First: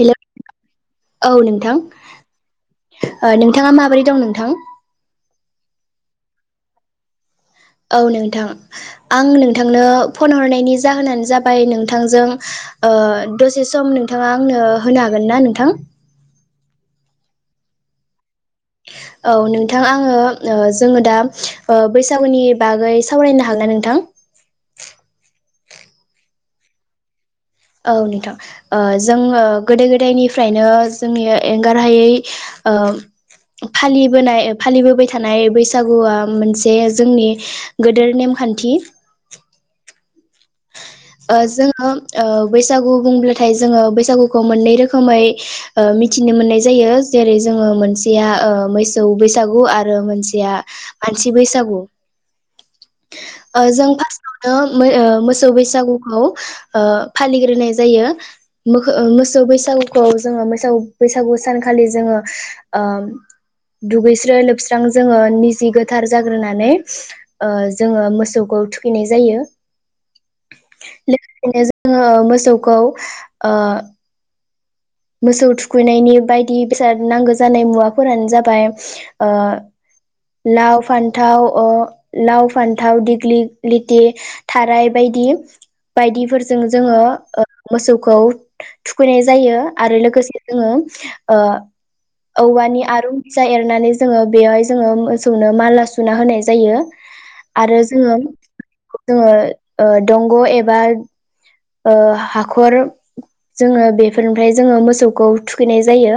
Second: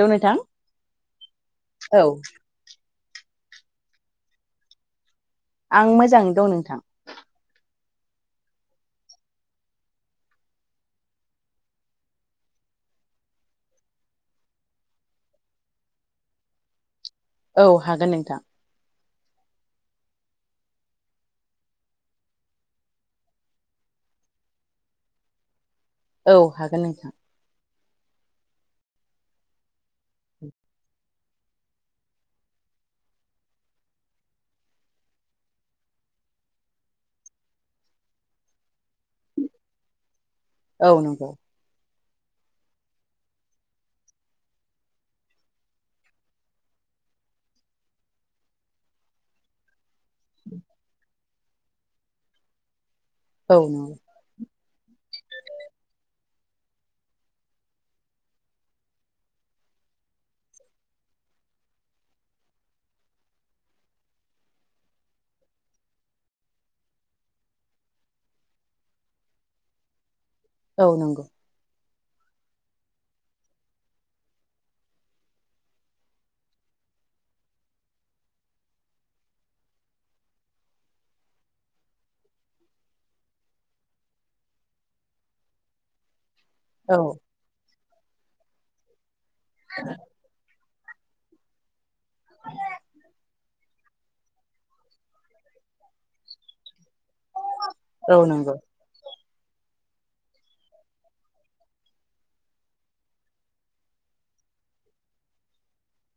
Hello औ औ नोंथां नोंथाङा माबोरै दं नोंथां आं मोजाङैनो दं नोंथां औ नोंथां आं नोंथांनो फन हरनायनि जाहोनानो जाबाय नोंथांजों ओ दसे सम नोंथाङा आंनो होनो हागोन ना नोंथां औ हागोन नोंथां औ नोंथां आङो जोङो दा ओ बैसागुनि बागै सावरायनो हागोनना नोंथां औ हागोन नोंथां औ नोंथां ओ जोङो गोदो गोदायनिफ्रायनो जोंनि एंगारहायै ओ फालिबोनाय फालिबोबाय थानाय बैसागुआ मोनसे जोंनि गोदोर नेमखान्थि औ नंगौ ओ जोङो ओ बैसागु बुंब्लाथाय जोङो बैसागुखौ मोननै रोखोमै ओ मिथिनो मोननाय जायो जेरै जोङो मोनसेया ओ मैसौ बैसागु आरो रो मोनसेया मानसि बैसागु औ ओ जों नंगौ फारस नो मोसौ बैसागुखौ फालिग्रोनाय जायो मोखो मोसौ बैसागुखौ जोङो मोसौ बैसागु सानखालि जोङो ओ दुगैस्रो लोबस्रां जोङो निजि गोथार जाग्रोनानै ओ जोङो मोसौखौ थुखैनाय जायो औ नंगौ लोगोसेनो जोङो मोसौखौ ओ मोसौ थुखैनायनि बायदि बेसाद नांगौ जानाय मुवाफोरानो जाबाय ओ लाव फान्थाव लाव फान्थाव दिग्लिलिथि थाराय बायदि बायदिफोरजों औ जोङो मोसौखौ थुखैनाय जायो आरो लोगोसे जोङो ओ औवानि आरु फिसा एरनानै जोङो बेवहाय जोङो मोसौनो माला सुना होनाय जायो आरो औ जोङो नंगौ जोङो दंग' एबा ओ हाखर जोङो बेफोरनिफ्राय जोङो मोसौखौ थुखैनाय जायो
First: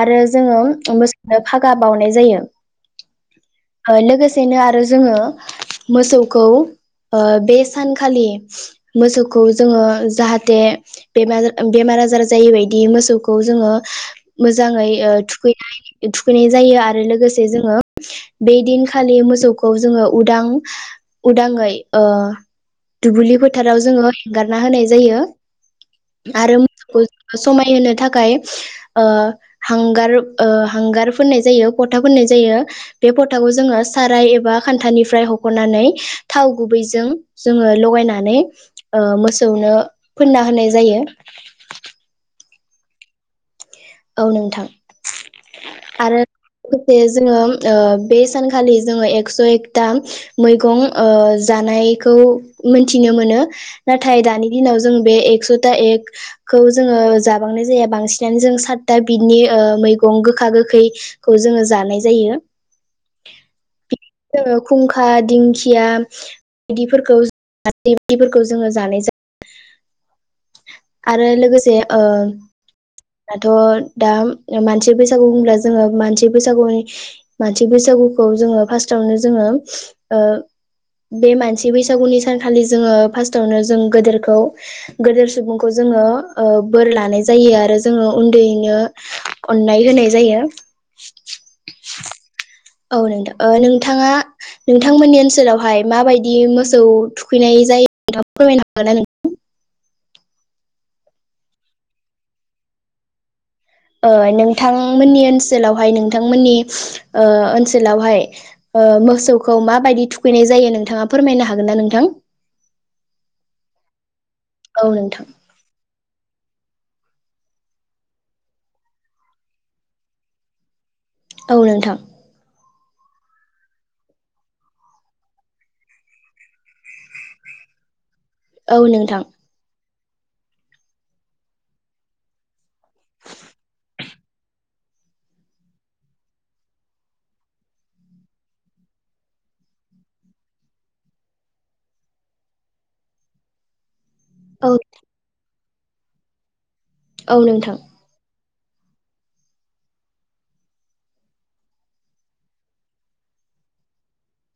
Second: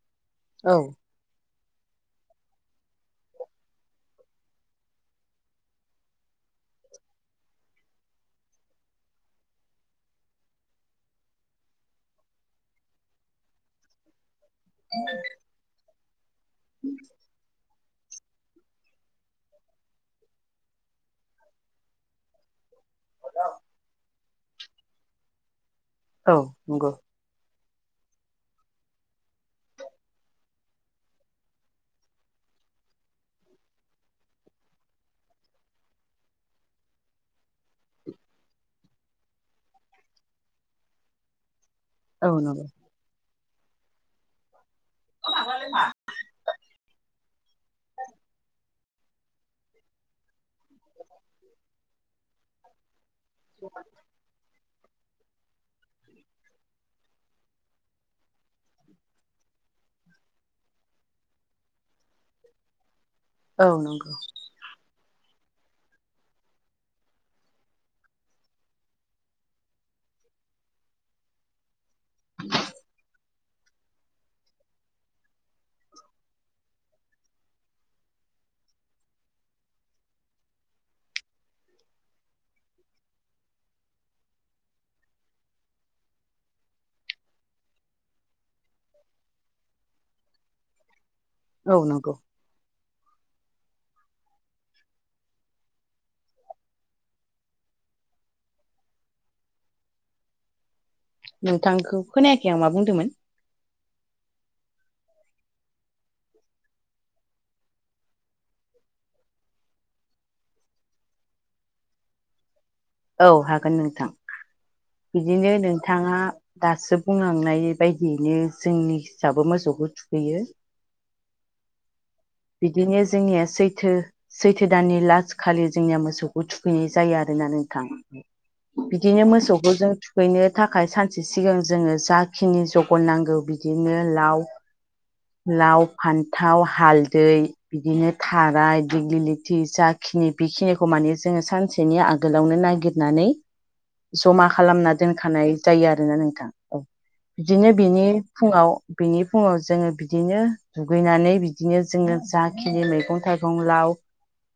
आरो जोङो औ मोसौ फागा बावनाय जायो लोगोसेनो आरो जोङो मोसौखौ ओ बे सानखालि मोसौ खौ जोङो जाहाथे बेम बेमार आजार जाय बायदि मोसौखौ जोङो मोजाङै थुखैनाय थुखैनाय जायो आरो लोगोसे जोङो बे दिनखालि मोसौखौ जोङो उदां उदाङै ओ दुब्लि फोथाराव जोङो एंगारना होनाय जायो औ आरो नंगौ मोसौखौ समायहोनो थाखाय ओ हांगार हांगार फोननाय जायो फथा फुननाय जायो बे फथाखौ जोङो साराय एबा खान्थानिफ्राय हख'नानै थाव गुबैजों जोङो लगायनानै मोसौनो फोनना होनाय जायो औ नों औ नोंथां आरो लोगोसे जोङो बे सानखालि जोङो एक्स' एक दा मैगं ओ जानायखौ मोनथिनो मोनो ना नाथाय दानि दिनाव जों बे एकस'था एकखौ जोङो जाबांनाय जाया बांसिनानो जों सात दा बिनि ओ मैगं गोखा गोखैखौ जोङो जानाय जायो औ नंगौ खुंखा दिंखिया। बिदिफोरखौासफोरखौ जोङो जानाय जायो। आरो लोगोसे दाथ' दा मानसि बैसागु होनब्ला जोङो मानसि बैसागुनि। मानसि बैसागुखौ जोङो फार्स्टावनो जोङो। बे मानसि बैसागुनि सानखालि जोङो फार्स्टआवनो जों गेदेरखौ। गोदेर सुबुंखौ जोङो बोर लानाय जायो आरो। जोङो उन्दैयैनो अननाय होनाय जायो। औ नंगौ। औ नोंथां नोंथाङा। नोंथांमोननि ओनसोलावहाय माबायदि मोसौ थुखैनाय जायो नोंथांखौ फोरमायनो हागोन ना नोंथांखौ खोनायाखै आं मा बुंदोंमोन नोंथांमोननि ओनसोलावहाय नोंथांमोननि ओनसोलावहाय। मोसौखौ माबायदि थुखैनाय जायो नोंथाङा फोरमायनो हागोन ना नोंथां औ हागोन नोंथां औ नोंथां बिदिनो नों बिथाङा दासो बुंलांनाय बायदियैनो जोंनि हिसाबो मोसौखौ थुखैयो। औ नोंथां। बिदिनो जोंनिया सैथो। सैथो दाननि लासखालि जोंनिया मोसौखौ थुखैनाय जायो आरोना नोंथां। औ नोंथां बिदिनो मोसौखौ जों हैनो थाखाय सानसे सिगां जोङो जाखिनि जगार नांगौ बिदिनो लाव लाव फान्थाव हालदै बिदिनो थाराय देग्लि लथि जाखिनि बेखिनिखौ माने जोङो सानसे। बिसनि आगोलावनो नागिरनानै। [inaudible] जमा औ खालामना दोनखानाय जायो आरोोना नोंथां औ औ बिदिनो नोंथां बिनि। फुङाव बिनि फुङाव जोङो बिदिनो दुगैनानै बिदिनो जोङो जाखिनि मैगं थाइगं लाव।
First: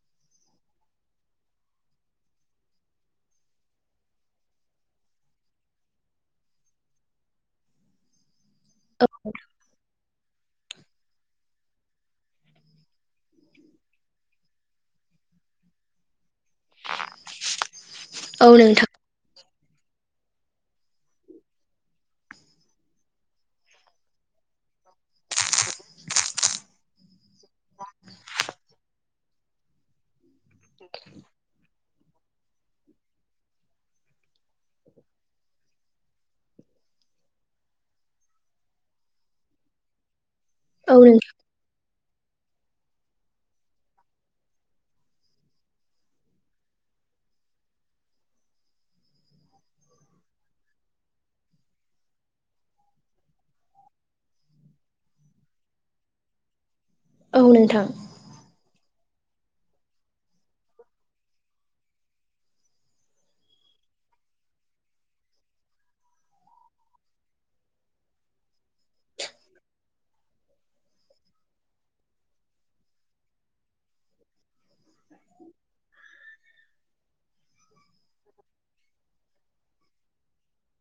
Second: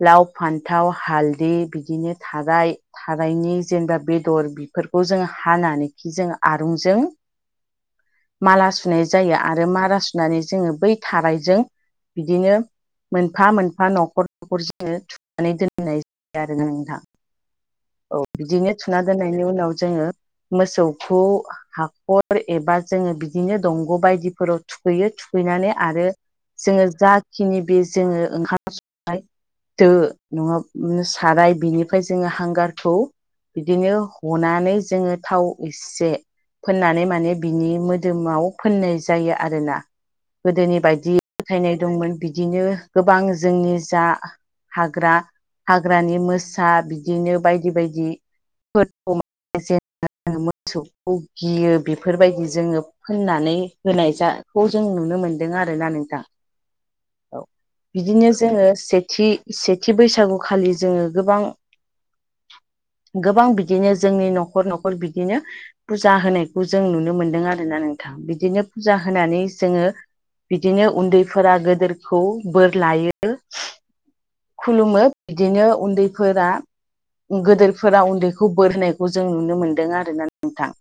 लाव फान्थाव हालदै बिदिनो थाराय थारायनि जेनेबा बेदर बेफोरखौ जों हानानैखि जों आरूंजों। [inaudible] माला सुनाय जायो आरो माला सुनानै जोङो बै थारायजों। बिदिनो मोनफा मोनफा न'खर न'खर जोङो थुनानै दोनो दोननाय जायो आरो नोंथां औ बिदिनो थुना दोननायनि उनाव जोङो। मोसौखौ हाखर एबा जोङो बिदिनो दंग' बायदिफोराव थुखैयो थुखैनानै आरो। जोङो। जाखिनि बे जोङो ओंखाम संनाय दो नङाब साराय बेनि ओमफ्राय जोङो हांगारखौ बिदिनो हनानै जोङो थाव एसे फोननानै माने बिनि मोदोमाव फोननाय जायो आरोना। गोदोनि औ बायदि नोंथां फोथायनाय दंमोन बिदिनो गोबां जोंनि जा हाग्रा हाग्रानि मोसा बिदिनो बायदि बायदिफोरखौ। मोसौखौ गियो बेफोरबायदि जोङो। होननानै होनायखौ जों नुनो मोन्दों आरोना नोंथां। [inaudible] औ नोंथां बिदिनो जोङो सेथि सेथि बैसागुखालि जोङो गोबां। गोबां बिदिनो जोंनि न'खर न'खर बिदिनो फुजा होनायखौ जों नुनो मोनदों आरोना नोंथां बिदिनो फुजा होनानै जोङो बिदिनो उन्दैफोरा गोदोरखौ बोर लायो। खुलुमो बिदिनो उन्दैफोरा। गोदोरफोरा उन्दैखौ बोर होनायखौ जों नुनो मोनदों आरोना नोंथां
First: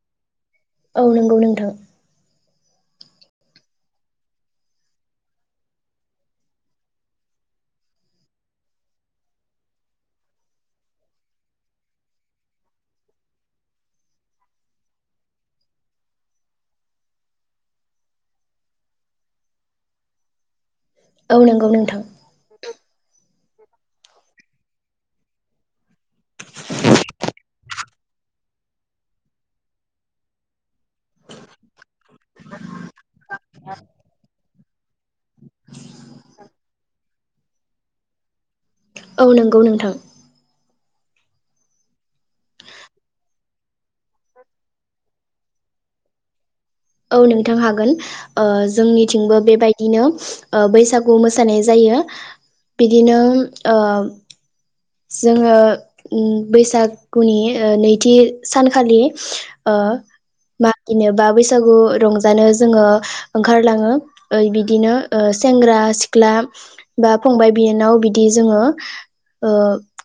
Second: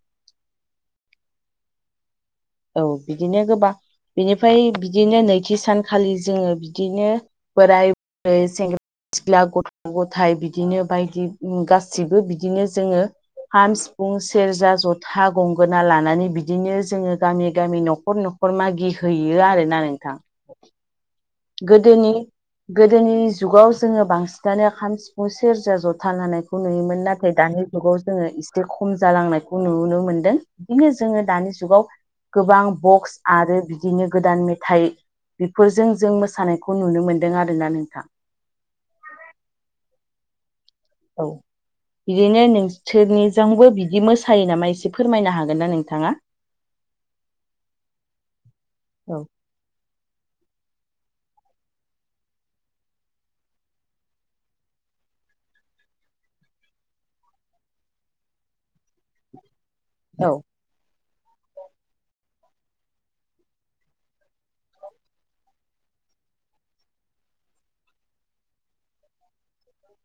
औ नंगौ नोंथां औ बिदिनो गोबां बिनिफ्राय बिदिनो नैथि सानखालि जोङो बिदिनो बोराय बुरै सेंग्रा सिख्ला गथ' गथाइ बिदिनो बायदि गाससिबो बिदिनो जोङो खाम सिफुं सेरजा जथा गंगोना लानानै बिदिनो जोङो गामि गामि न'खर न'खर मागि हैैयो आरोना नोंथां औ नंगौ नोंथां गोदोनि गोदोनि जुगाव जोङो बांसिनानो खाम सिफुं सेरजा जथा लानायखौ नुयोमोन नाथाय दानि जुगाव जोङो एसे खम जालांनायखौ नुनो मोनदों बिदिनो जोङो दानि जुगाव गोबां बक्स आरो बिदिनो गोदान मेथाइ बेफोरजों जों मोसानायखौ नुनो मोन्दों आरोना नोंथां औ नंगौ नोंथां औ बिदिनो नोंसोरनिजोंबो बिदि मोसायो नामा एसे फोरमायनो हागोन ना नोंथाङा औ नोंथां हागोन ओ औ जोंनिथिंबो बेबाय दिनो ओ बैसागु मोसानाय जायो बिदिनो जोङो बैसागुनि नैथि सानखालि औ मागिनोबा बैसागु रंजानो जोङो ओंखारलाङो बिदिनो सेंग्रा सिख्ला बा फंबाय बियानाव बिदि जोङो ओ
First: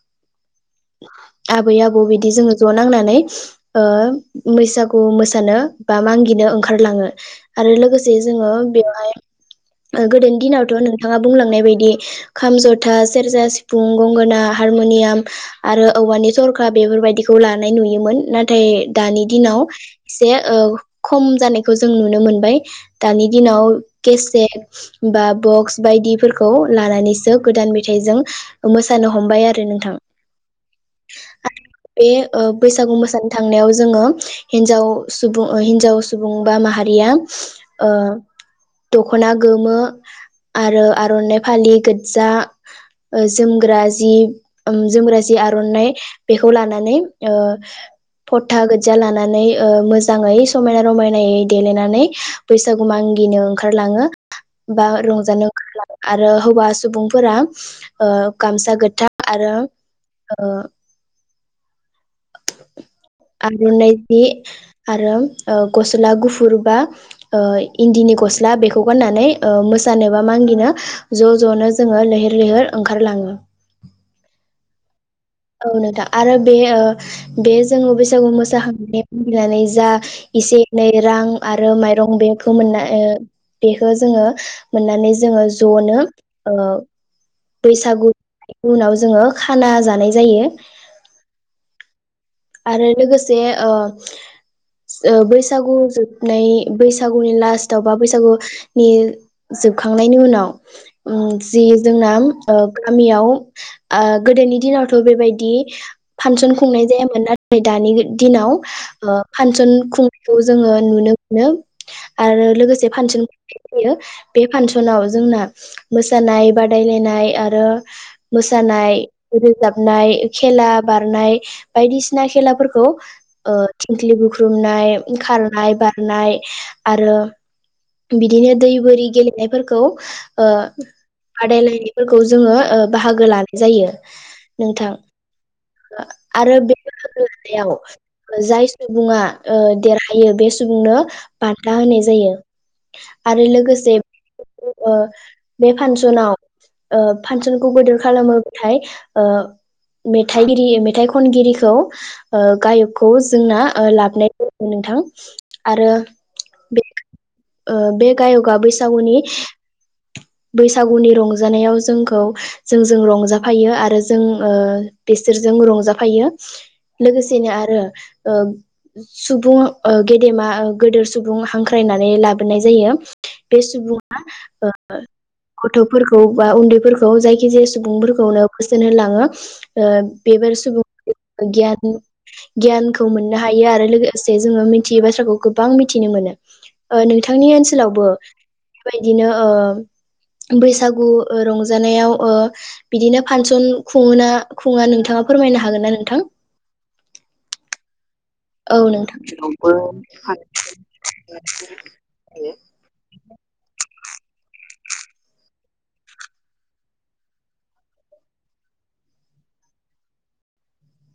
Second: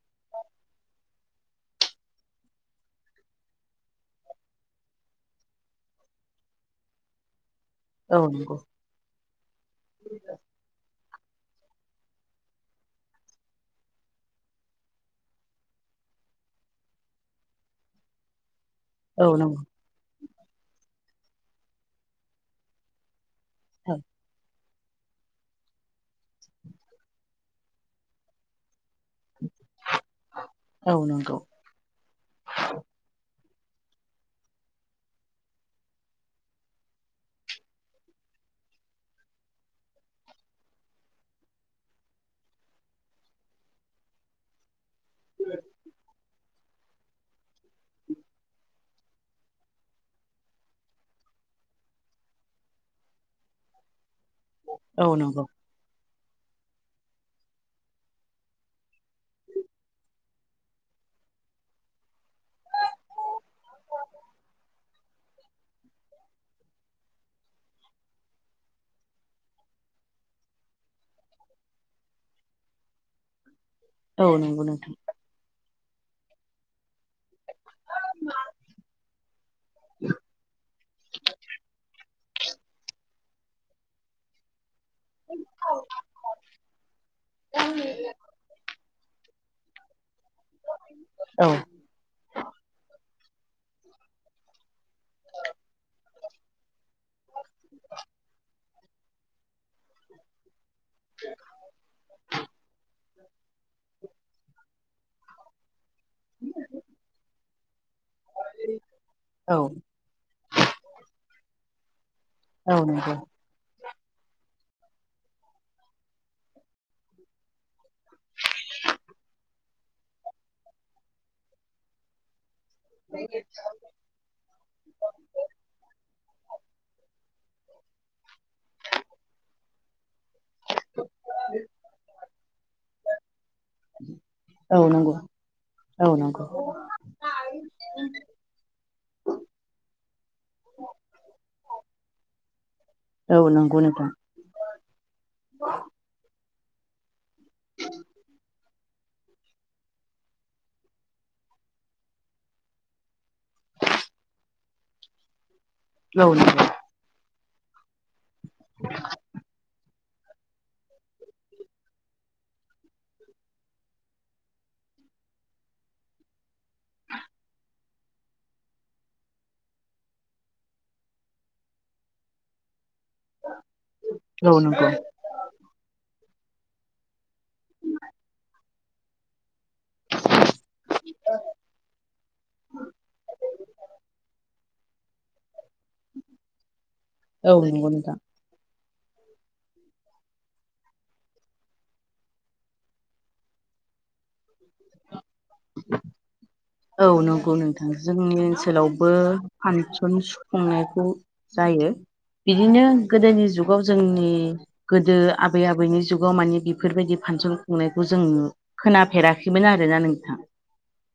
[unintelligible] आबै आबौ बिदि जोङो ज' नांनानै ओ बैसागु मोसानो बा मागिनो ओंखारलाङो आरो लोगोसे औ जोङो नंगौ बेवहाय गोदोनि दिनावथ' नों थाङा बुंलांनाय बायदि खाम जथा सेरजा सिफुं गंगोना हारमनियाम आरो औवानि थरखा बेफोरबायाददिखौ लानाय नुयोमोन नाथाय दानि औ नंगौ दिनाव एसे औ खम जानायखौ जों नुनो मोनबाय दानि दिनाव खेसेद बा बक्स बायदिफोरखौ लानानैसो गोदान मेथाइजों मोसानो हमबाय आरो नोंथां औ नंगौ बे बैसागु मोसानो थांनायाव जोङो हिनजाव सुबुं हिन्जाव सुबुं बा माहारिया ओ दख'ना गोमो आरो आर'नाइ फालि गोज्जा ओ जोमग्रा जि जोमग्रा जि आर'नाइ बेखौ लानानै ओ फथा गोज्जा ओ लानानै मोजाङै समायना रमायनायै देलायनानै बैसागु मागिनो ओंखारलाङो बा औ नंगौ रंजानो ओंखारलाङो आरो हौवा सुबुंफोरा गामसा गोथा आरो ओ आरनाय जि आरो गस्ला गुफुर बा ओ इन्दिनि गस्ला बेखौ गाननानै ओ मोसानो बा मागिनो ज' ज'नो जोङो लैहोर लैहोर ओंखारलाङो औ नंगौ नोंथां औ नोंथां आरो बे बे जोङो बैसागु मोसाखांनानै जा इसे एनै रां आरो माइरं बेग बखौ मोननाय ओ बेखौ जोङो मोननानै जोङो ज'नो बैसागु उनाव जोङो खाना जानाय जायो औ आरो लोगोसे ओ बैसागु जोबनाय बैसागुनि लास्टाव बा बैसागुनि जोबखांनायनि उनाव जि जोंना गोदोनि दिनावथ बेबायदि फांसन खुंनाय जायामोन नाथाय दानि दिनाव औ फांसन खुंनायखौ जोङो नुनो मोनो आरो औ लोगोसे नंगौ फानसन बे फांसनाव जोंना मोसानाय बादायलायनाय आरो मोसानाय रोजाबनाय खेला बारनाय बायदिसिना खेलाफोरखौ ओ थिंख्लि बुख्रुबनाय खारनाय बारनाय आरो बिदिनो दै बोरि गेलेनायफोरखौ बादायलायनायफोरखौ जोङो बाहागो लानाय जायो औ नोंथां नंगौ औ नंगौ आरो बे [unintelligible] जाय सुबुङा देरहैायो बे सुबुंनो बान्था होनाय जायो औ आरो नंगौ लोगोसे नोंथां ओ बे फांसनाव ओ फांसनखौ गोदोर खालामोबाथाय ओ मेथाइगिरि मेथाइ खनगिरिखौ गायकखौ जोंना लाबनाय जायो नोंथां आरो औ नंगौ बे बे गायकआ बैसागुनि बैसागुनि रंजानायाव जोंखौ जों जों रंजाफायो आरो जों बिसोरजों रंजाफायो लोगोसेनो आरो सुबुं गेदेमा गदोर सुबुं हांख्रायनानै लाबोनाय जायो बे सुबुङा औ नंगौ गथ'फोरखौ बा उन्दैफोरखौ जायखि जाया सुबुंफोरखौनो बोसोन होलाङो बेफोर सुबुं गियान गियानखौ मोननो हायो आरो लोगोसे जोङो मिथियै बाथ्राखौ गोबां मिथिनो मोनो नोंथांनि औ नंगौ ओनसोलावबो नोंथां बेबायदिनो ओ बैसागु रंजानायाव ओ बिदिनो फांसन खुङोना खुङो नोंथाङा फोरमायनो हागोनना नोंथां औ नंगौ नोंथां जोंनि औ ओनसोलावबो नोंथां फांसन सुफुंनायखौ जायो बिदिनो गोदोनि जुगाव जोंनि गोदो आबै आबैनि जुगाव मानि बेफोरबायदि फांसन खुंनायखौ जों खोनाफेराखैमोन आरोना नोंथाङ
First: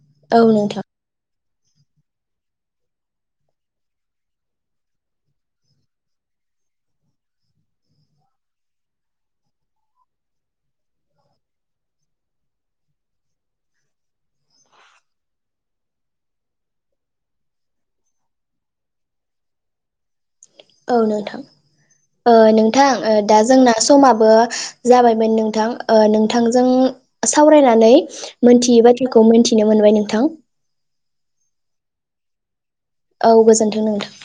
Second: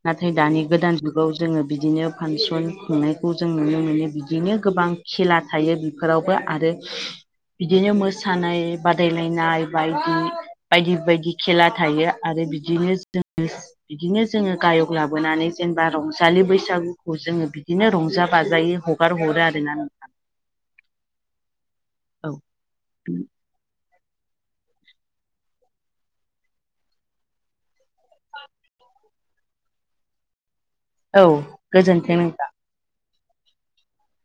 नाथाय औ दानि नोंथां गोदान जुग जोङो बिदिनो फांसन खुंनायखौ जों नुनो मोनो बिदिनो गोबां खेला थायो बेफोरावबो आरो बिदिनो मोसानाय बादायलायनाय बायदि बायदि बायदि खेला थायो आरो बिदिनो जो बिदिनो जोङो गायग लाबोनानै जेनेबा रंजालि बैसागुखौ जोङो बिदिनो रंजा बाजायै हगार हरो आरोना औ औ नोंथां नोंथां दा जोंना समाबो जाबायमोन नोंथां नोंथांजों सावरायनानै मोनथियै बाथ्राखौ मोनथिनो मोनबाय नोंथां औ गोजोनथों नोंथां औ गोजोन्थों नोंथां